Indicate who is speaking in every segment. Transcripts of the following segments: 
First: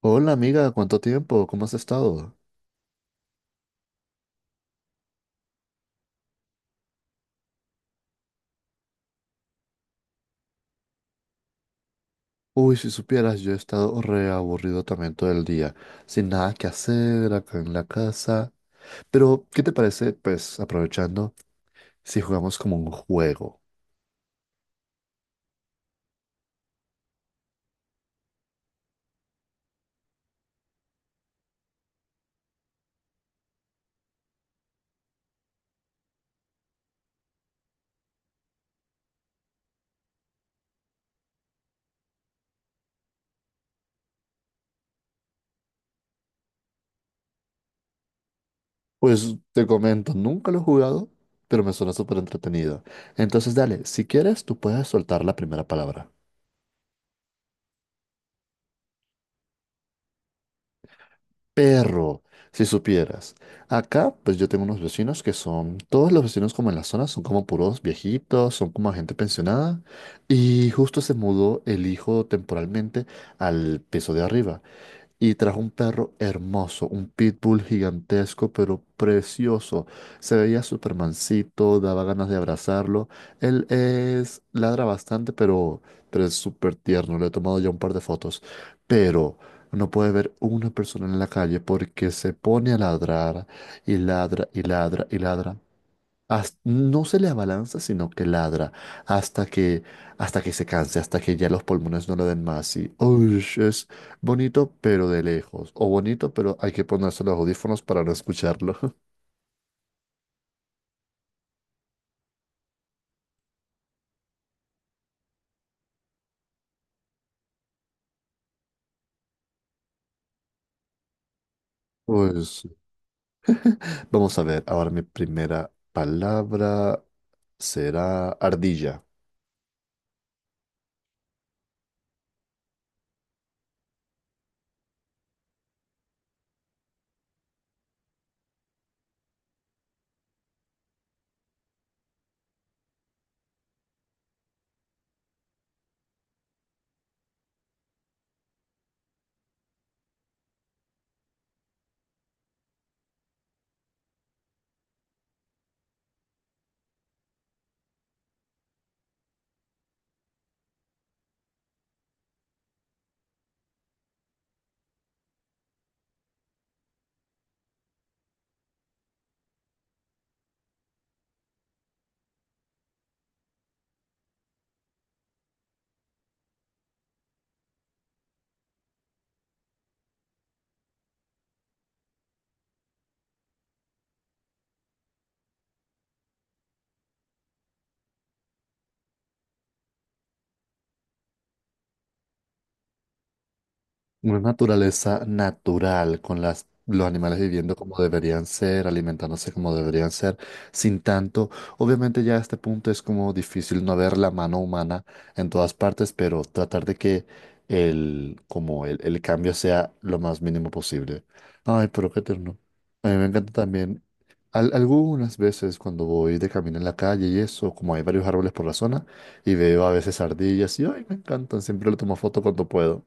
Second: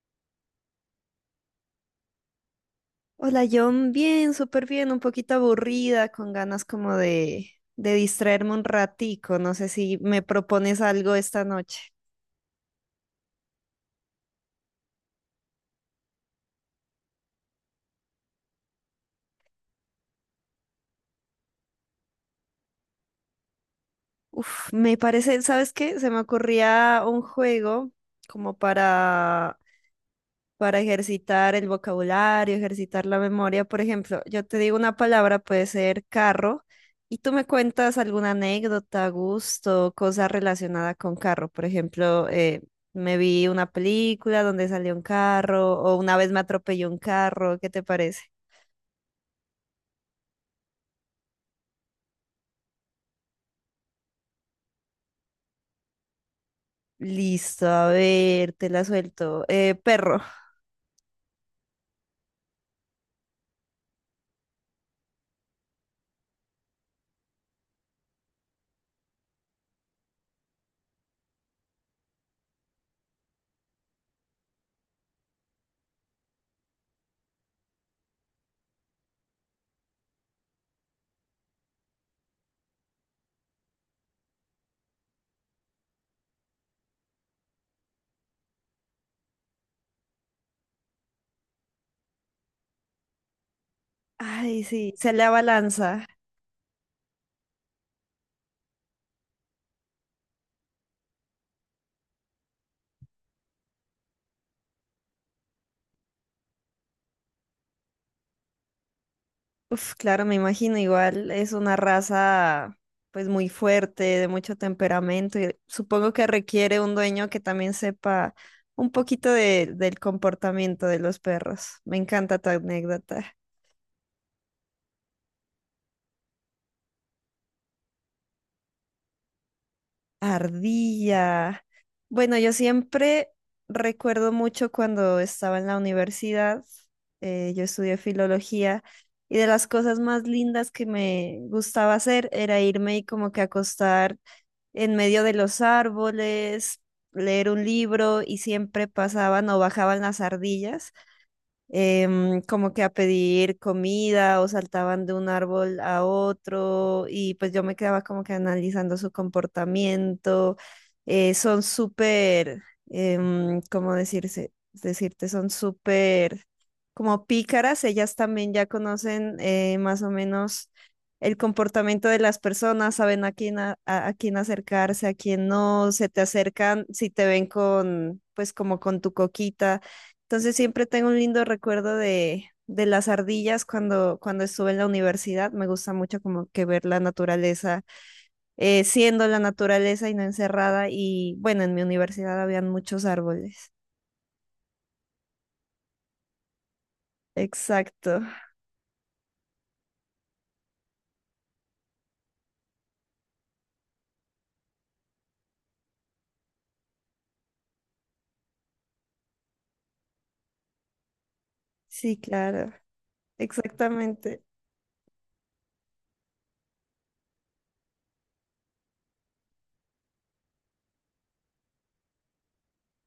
Speaker 1: Hola amiga, ¿cuánto tiempo? ¿Cómo has estado?
Speaker 2: Hola, John, bien, súper bien, un poquito aburrida, con ganas como de distraerme un ratico. No sé si me propones algo esta noche.
Speaker 1: Uy, si supieras, yo he estado re aburrido también todo el día, sin nada que hacer acá en la casa. Pero, ¿qué te parece? Pues aprovechando, si jugamos como un juego.
Speaker 2: Uf, me parece, ¿sabes qué? Se me ocurría un juego como para ejercitar el vocabulario, ejercitar la memoria. Por ejemplo, yo te digo una palabra, puede ser carro, y tú me cuentas alguna anécdota, gusto, cosa relacionada con carro. Por ejemplo, me vi una película donde salió un carro, o una vez me atropelló un carro, ¿qué te parece?
Speaker 1: Pues te comento, nunca lo he jugado, pero me suena súper entretenido. Entonces, dale, si quieres, tú puedes soltar la primera palabra.
Speaker 2: Listo, a ver, te la suelto. Perro.
Speaker 1: Perro, si supieras. Acá, pues yo tengo unos vecinos que todos los vecinos como en la zona son como puros viejitos, son como gente pensionada. Y justo se mudó el hijo temporalmente al piso de arriba y trajo un perro hermoso, un pitbull gigantesco, pero precioso. Se veía Supermancito, daba ganas de abrazarlo. Él ladra bastante, pero es súper tierno. Le he tomado ya un par de fotos. Pero no puede ver una persona en la calle porque se pone a ladrar y ladra y
Speaker 2: Ay, sí,
Speaker 1: ladra
Speaker 2: se
Speaker 1: y
Speaker 2: le
Speaker 1: ladra.
Speaker 2: abalanza.
Speaker 1: No se le abalanza, sino que ladra hasta que, hasta que se canse, hasta que ya los pulmones no lo den más. Y "Ush", es bonito, pero de lejos. O bonito, pero hay que ponerse los audífonos para no escucharlo.
Speaker 2: Uf, claro, me imagino, igual es una raza pues muy fuerte, de mucho temperamento, y supongo que requiere un dueño que también sepa un poquito del comportamiento de los perros. Me encanta tu
Speaker 1: Pues
Speaker 2: anécdota.
Speaker 1: vamos a ver. Ahora mi primera palabra será ardilla.
Speaker 2: Ardilla. Bueno, yo siempre recuerdo mucho cuando estaba en la universidad, yo estudié filología. Y de las cosas más lindas que me gustaba hacer era irme y como que acostar en medio de los árboles, leer un libro y siempre pasaban o bajaban las ardillas como que a pedir comida o saltaban de un árbol a otro y pues yo me quedaba como que analizando su comportamiento. Son súper, ¿cómo decirse? Decirte, son súper como pícaras, ellas también ya conocen más o menos el comportamiento de las personas, saben a quién, a quién acercarse, a quién no, se te acercan si te ven con, pues como con tu coquita, entonces siempre tengo un lindo recuerdo de las ardillas cuando, cuando estuve en la universidad. Me gusta mucho como que ver la naturaleza, siendo la naturaleza y no encerrada. Y bueno, en mi universidad habían muchos árboles.
Speaker 1: Una naturaleza natural, con los animales viviendo como
Speaker 2: Exacto.
Speaker 1: deberían ser, alimentándose como deberían ser, sin tanto. Obviamente ya a este punto es como difícil no ver la mano humana en todas partes, pero tratar de que el cambio sea lo más mínimo posible. Ay, pero
Speaker 2: Sí,
Speaker 1: qué tierno.
Speaker 2: claro.
Speaker 1: A mí me encanta también.
Speaker 2: Exactamente.
Speaker 1: Algunas veces cuando voy de camino en la calle y eso, como hay varios árboles por la zona, y veo a veces ardillas y, ay, me encantan, siempre le tomo foto cuando puedo.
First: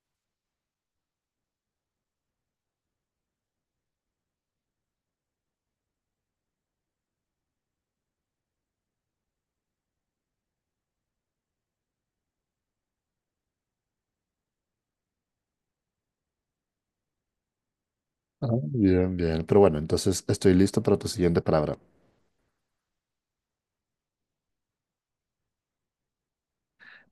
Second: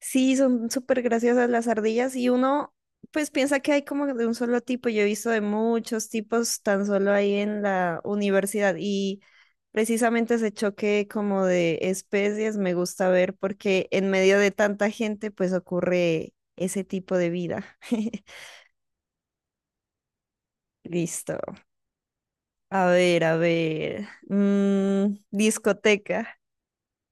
Speaker 2: Sí, son súper graciosas las ardillas y uno pues piensa que hay como de un solo tipo. Yo he visto de muchos tipos tan solo ahí en la universidad y precisamente ese choque como de especies me gusta ver porque en medio de tanta gente pues ocurre ese tipo de vida.
Speaker 1: Ah, bien, bien. Pero bueno, entonces estoy listo para tu
Speaker 2: Listo.
Speaker 1: siguiente palabra.
Speaker 2: A ver, a ver. Discoteca.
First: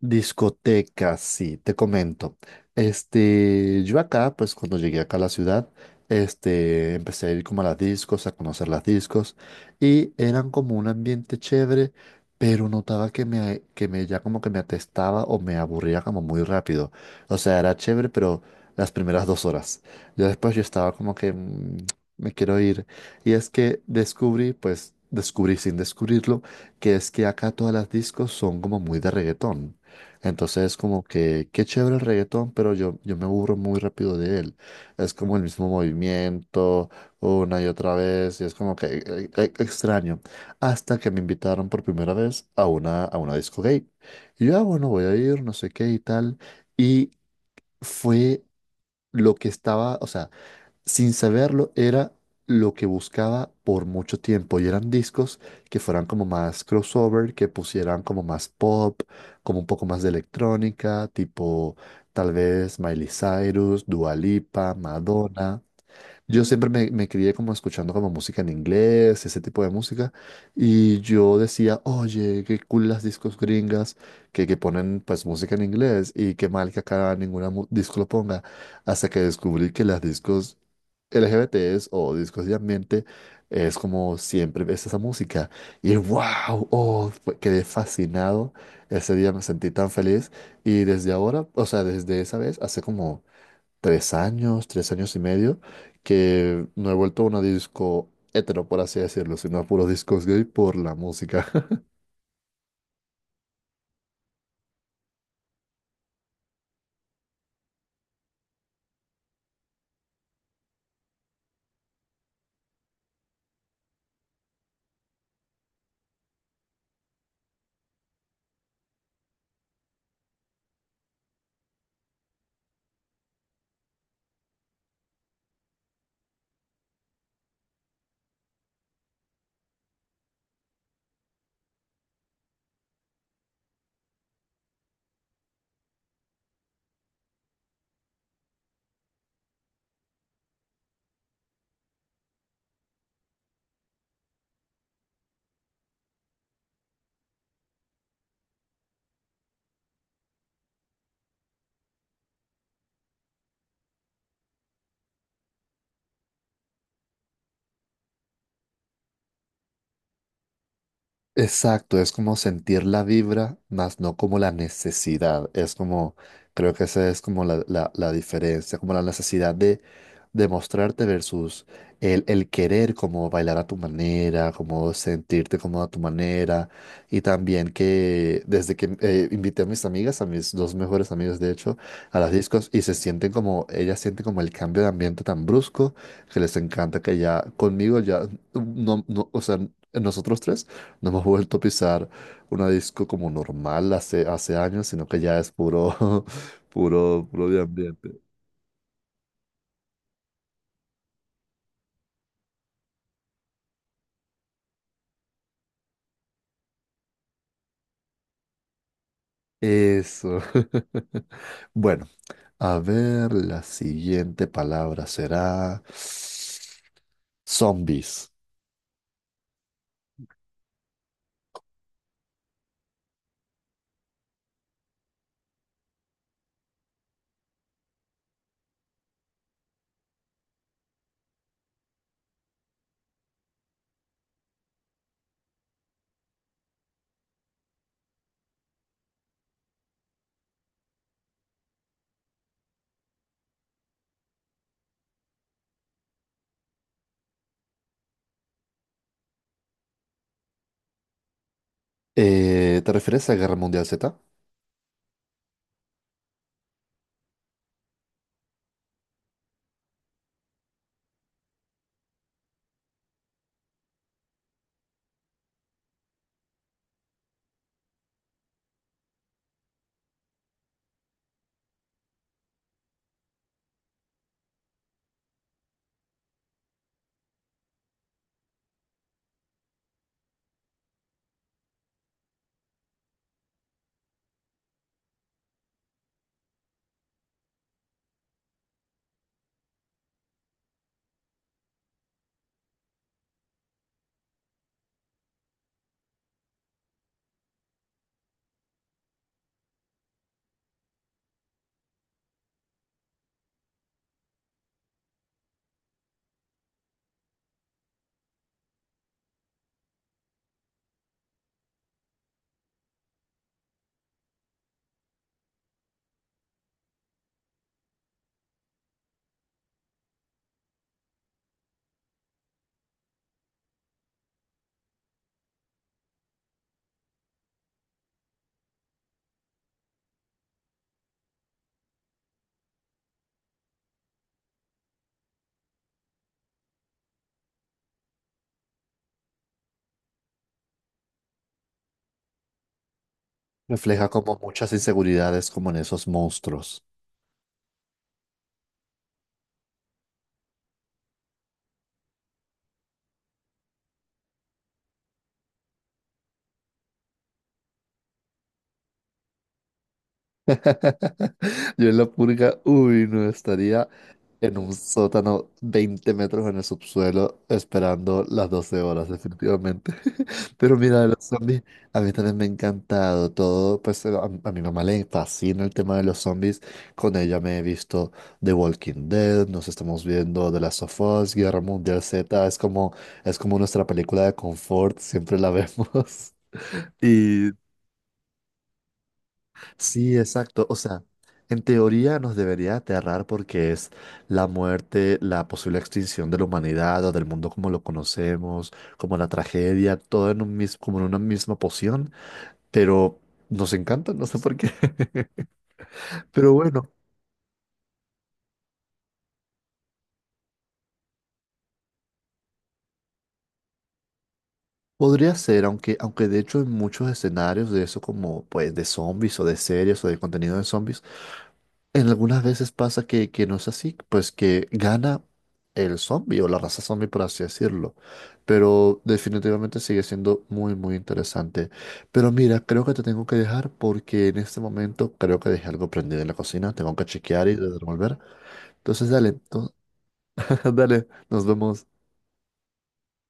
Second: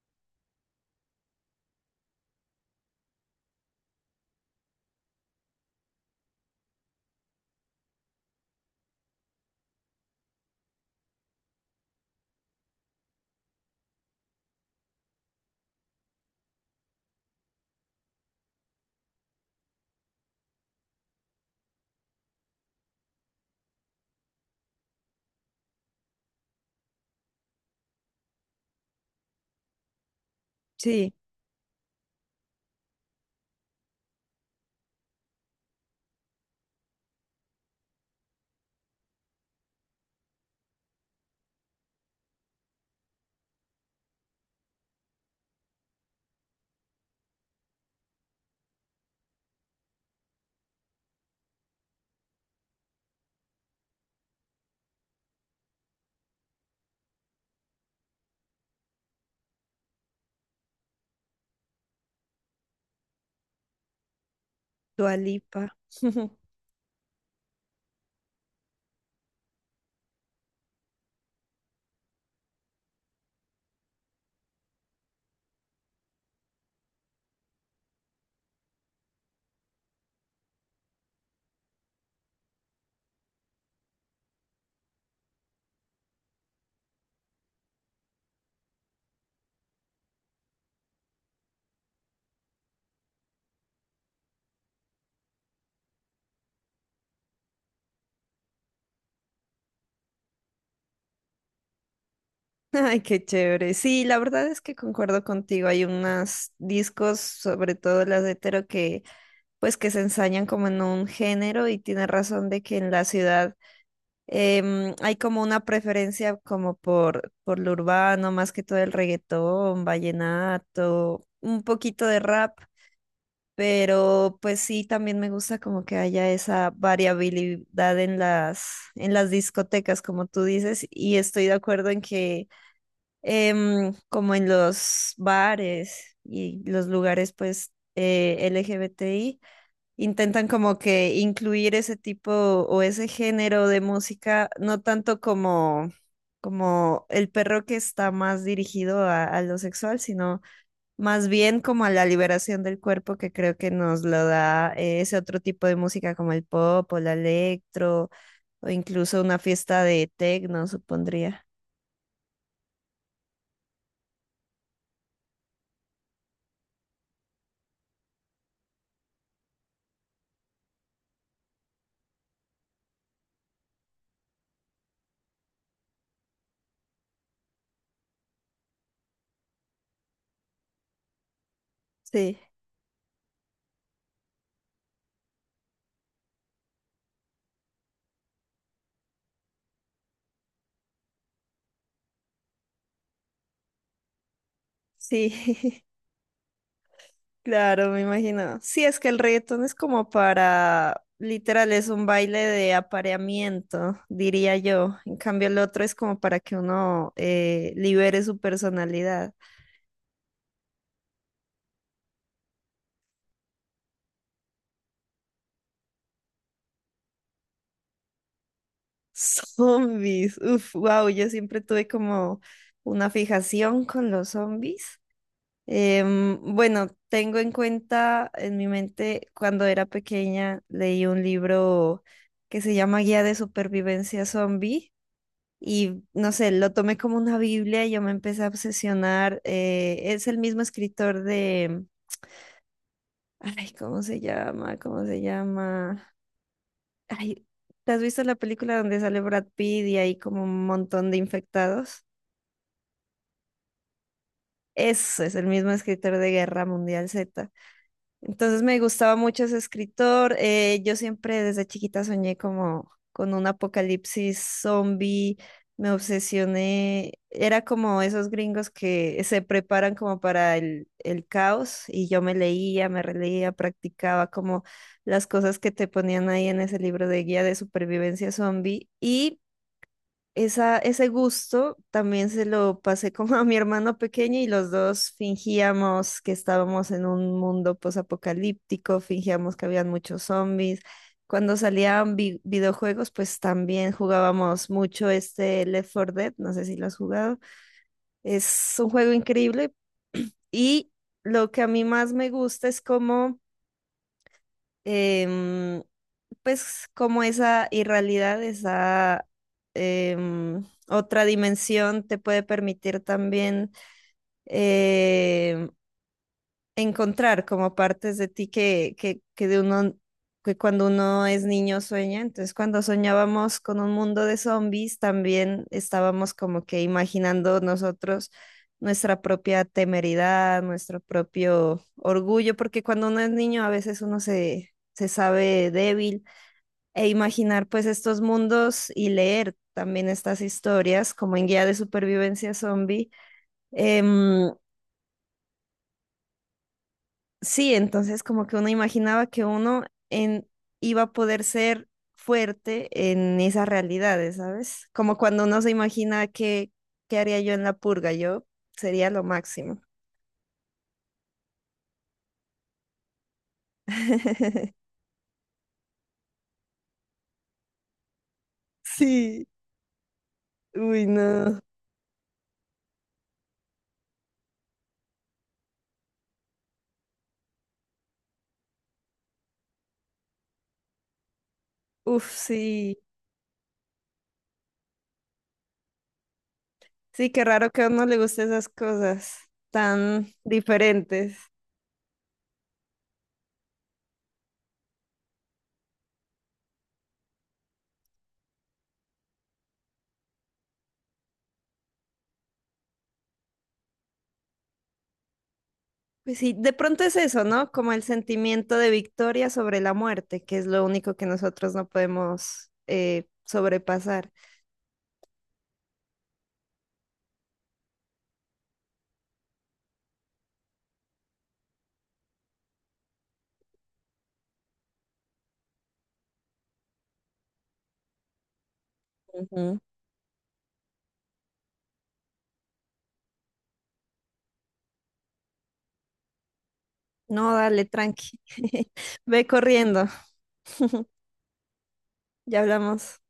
Speaker 1: Discotecas, sí, te comento. Este, yo acá, pues cuando llegué acá a la ciudad, este, empecé a ir como a las discos, a conocer las discos, y eran como un ambiente chévere, pero notaba que me ya como que me atestaba o me aburría como muy rápido. O sea, era chévere, pero las primeras 2 horas. Ya después yo estaba como que "Mm, me quiero ir". Y es que descubrí, pues descubrí sin descubrirlo, que es que acá todas las discos son como muy de reggaetón. Entonces es como
Speaker 2: Sí,
Speaker 1: que, qué chévere el reggaetón, pero yo me aburro muy rápido de él. Es como el mismo movimiento, una y otra vez, y es como que extraño. Hasta que me invitaron por primera vez a a una disco gay. Y yo, ah, bueno, voy a ir, no sé qué y tal. Y fue lo que estaba, o sea sin saberlo, era lo que buscaba por mucho tiempo y eran discos que fueran como más crossover, que pusieran como más pop, como un poco más de electrónica, tipo tal vez Miley Cyrus, Dua Lipa,
Speaker 2: Dua
Speaker 1: Madonna.
Speaker 2: Lipa.
Speaker 1: Yo siempre me crié como escuchando como música en inglés, ese tipo de música, y yo decía, oye, qué cool las discos gringas que ponen pues música en inglés y qué mal que acá ninguna disco lo ponga, hasta que descubrí que las discos LGBTs o discos de ambiente es como siempre ves esa música y wow, oh, quedé fascinado, ese día me sentí tan feliz y desde ahora, o sea, desde esa vez, hace como 3 años, 3 años y medio, que no he vuelto a una disco hetero, por así decirlo, sino a puros discos gay por la música.
Speaker 2: Ay, qué chévere. Sí, la verdad es que concuerdo contigo. Hay unos discos, sobre todo las de hetero, que pues que se ensañan como en un género y tiene razón de que en la ciudad hay como una preferencia como por lo urbano, más que todo el reggaetón, vallenato, un poquito de rap, pero pues sí, también me gusta como que haya esa variabilidad en las discotecas, como tú dices, y estoy de acuerdo en que como en los bares y los lugares pues LGBTI, intentan como que incluir ese tipo o ese género de música, no tanto como, como el perro que está más dirigido a lo sexual, sino más bien como a la liberación del cuerpo que creo que nos lo da ese otro tipo de música como el pop o la electro o incluso una fiesta de techno, supondría.
Speaker 1: Exacto, es como sentir la vibra, más no como la necesidad. Es como, creo que esa es como la diferencia, como la necesidad de demostrarte versus el querer como bailar a tu manera, como sentirte como a tu manera. Y también que desde que invité a mis amigas, a mis dos mejores amigas de hecho, a las
Speaker 2: Sí,
Speaker 1: discos y se sienten como, ellas sienten como el cambio de ambiente tan brusco que les encanta que ya conmigo ya, no, no, o sea, nosotros tres no hemos vuelto a pisar una disco como normal hace años, sino que ya es
Speaker 2: sí.
Speaker 1: puro, puro, puro de
Speaker 2: Claro, me
Speaker 1: ambiente.
Speaker 2: imagino. Sí, es que el reggaetón es como para, literal, es un baile de apareamiento, diría yo. En cambio, el otro es como para que uno libere su personalidad.
Speaker 1: Eso. Bueno, a ver, la siguiente palabra será zombies.
Speaker 2: Zombies, uf, wow, yo siempre tuve como una fijación con los zombies. Bueno, tengo en cuenta en mi mente cuando era pequeña leí un libro que se llama Guía de Supervivencia Zombie. Y no sé, lo tomé como una Biblia y yo me empecé a obsesionar. Es el mismo escritor de... Ay, ¿cómo se llama? ¿Cómo se llama? Ay, ¿te has visto la película donde sale Brad Pitt y hay como un montón de infectados?
Speaker 1: ¿Te refieres a Guerra Mundial Z?
Speaker 2: Eso es el mismo escritor de Guerra Mundial Z. Entonces me gustaba mucho ese escritor. Yo siempre desde chiquita soñé como con un apocalipsis zombie. Me obsesioné. Era como esos gringos que se preparan como para el caos y yo me leía, me releía, practicaba como las cosas que te ponían ahí en ese libro de guía de supervivencia zombie y esa, ese gusto también se lo pasé como a mi hermano pequeño y los dos fingíamos que estábamos en un mundo posapocalíptico, fingíamos que habían muchos zombies. Cuando salían videojuegos, pues también jugábamos mucho este Left 4 Dead, no sé si lo has jugado. Es un juego increíble y lo que a mí más me gusta es como em, pues como esa irrealidad, esa otra dimensión te puede permitir también em, encontrar como partes de ti que de uno, que cuando uno es niño sueña. Entonces, cuando soñábamos con un mundo de zombies, también estábamos como que imaginando nosotros nuestra propia temeridad, nuestro propio orgullo, porque cuando uno es niño a veces uno se, se sabe débil e imaginar pues estos mundos y leer también estas historias como en guía de supervivencia zombie.
Speaker 1: Refleja como
Speaker 2: em,
Speaker 1: muchas inseguridades como en esos monstruos.
Speaker 2: Sí, entonces como que uno imaginaba que uno en, iba a poder ser fuerte en esas realidades, ¿sabes? Como cuando uno se imagina que, qué haría yo en la purga, yo sería lo máximo.
Speaker 1: Yo en la purga, uy, no estaría en un sótano 20 metros en el subsuelo esperando las 12 horas,
Speaker 2: Sí,
Speaker 1: definitivamente. Pero mira,
Speaker 2: uy,
Speaker 1: los
Speaker 2: no.
Speaker 1: zombies, a mí también me ha encantado todo, pues a, mi mamá le fascina el tema de los zombies, con ella me he visto The Walking Dead, nos estamos viendo The Last of Us, Guerra Mundial
Speaker 2: Uf,
Speaker 1: Z, es como,
Speaker 2: sí.
Speaker 1: es como nuestra película de confort, siempre la vemos.
Speaker 2: Sí, qué
Speaker 1: Y
Speaker 2: raro que a uno le guste esas cosas
Speaker 1: Sí,
Speaker 2: tan
Speaker 1: exacto. O sea,
Speaker 2: diferentes.
Speaker 1: en teoría nos debería aterrar porque es la muerte, la posible extinción de la humanidad o del mundo como lo conocemos, como la tragedia, todo en un como en una misma poción, pero nos encanta, no sé por qué.
Speaker 2: Pues
Speaker 1: Pero
Speaker 2: sí, de
Speaker 1: bueno,
Speaker 2: pronto es eso, ¿no? Como el sentimiento de victoria sobre la muerte, que es lo único que nosotros no podemos sobrepasar.
Speaker 1: podría ser, aunque de hecho en muchos escenarios de eso como pues de zombies o de series o de contenido de zombies, en algunas veces pasa que no es así, pues que gana el zombie o la raza zombie, por así decirlo. Pero definitivamente
Speaker 2: Ujú.
Speaker 1: sigue siendo muy, muy interesante. Pero mira, creo que te tengo que dejar porque en este momento creo que dejé algo prendido en la cocina. Tengo que chequear
Speaker 2: No,
Speaker 1: y
Speaker 2: dale,
Speaker 1: devolver.
Speaker 2: tranqui.
Speaker 1: Entonces, dale,
Speaker 2: Ve corriendo.
Speaker 1: dale, nos vemos.
Speaker 2: Ya hablamos.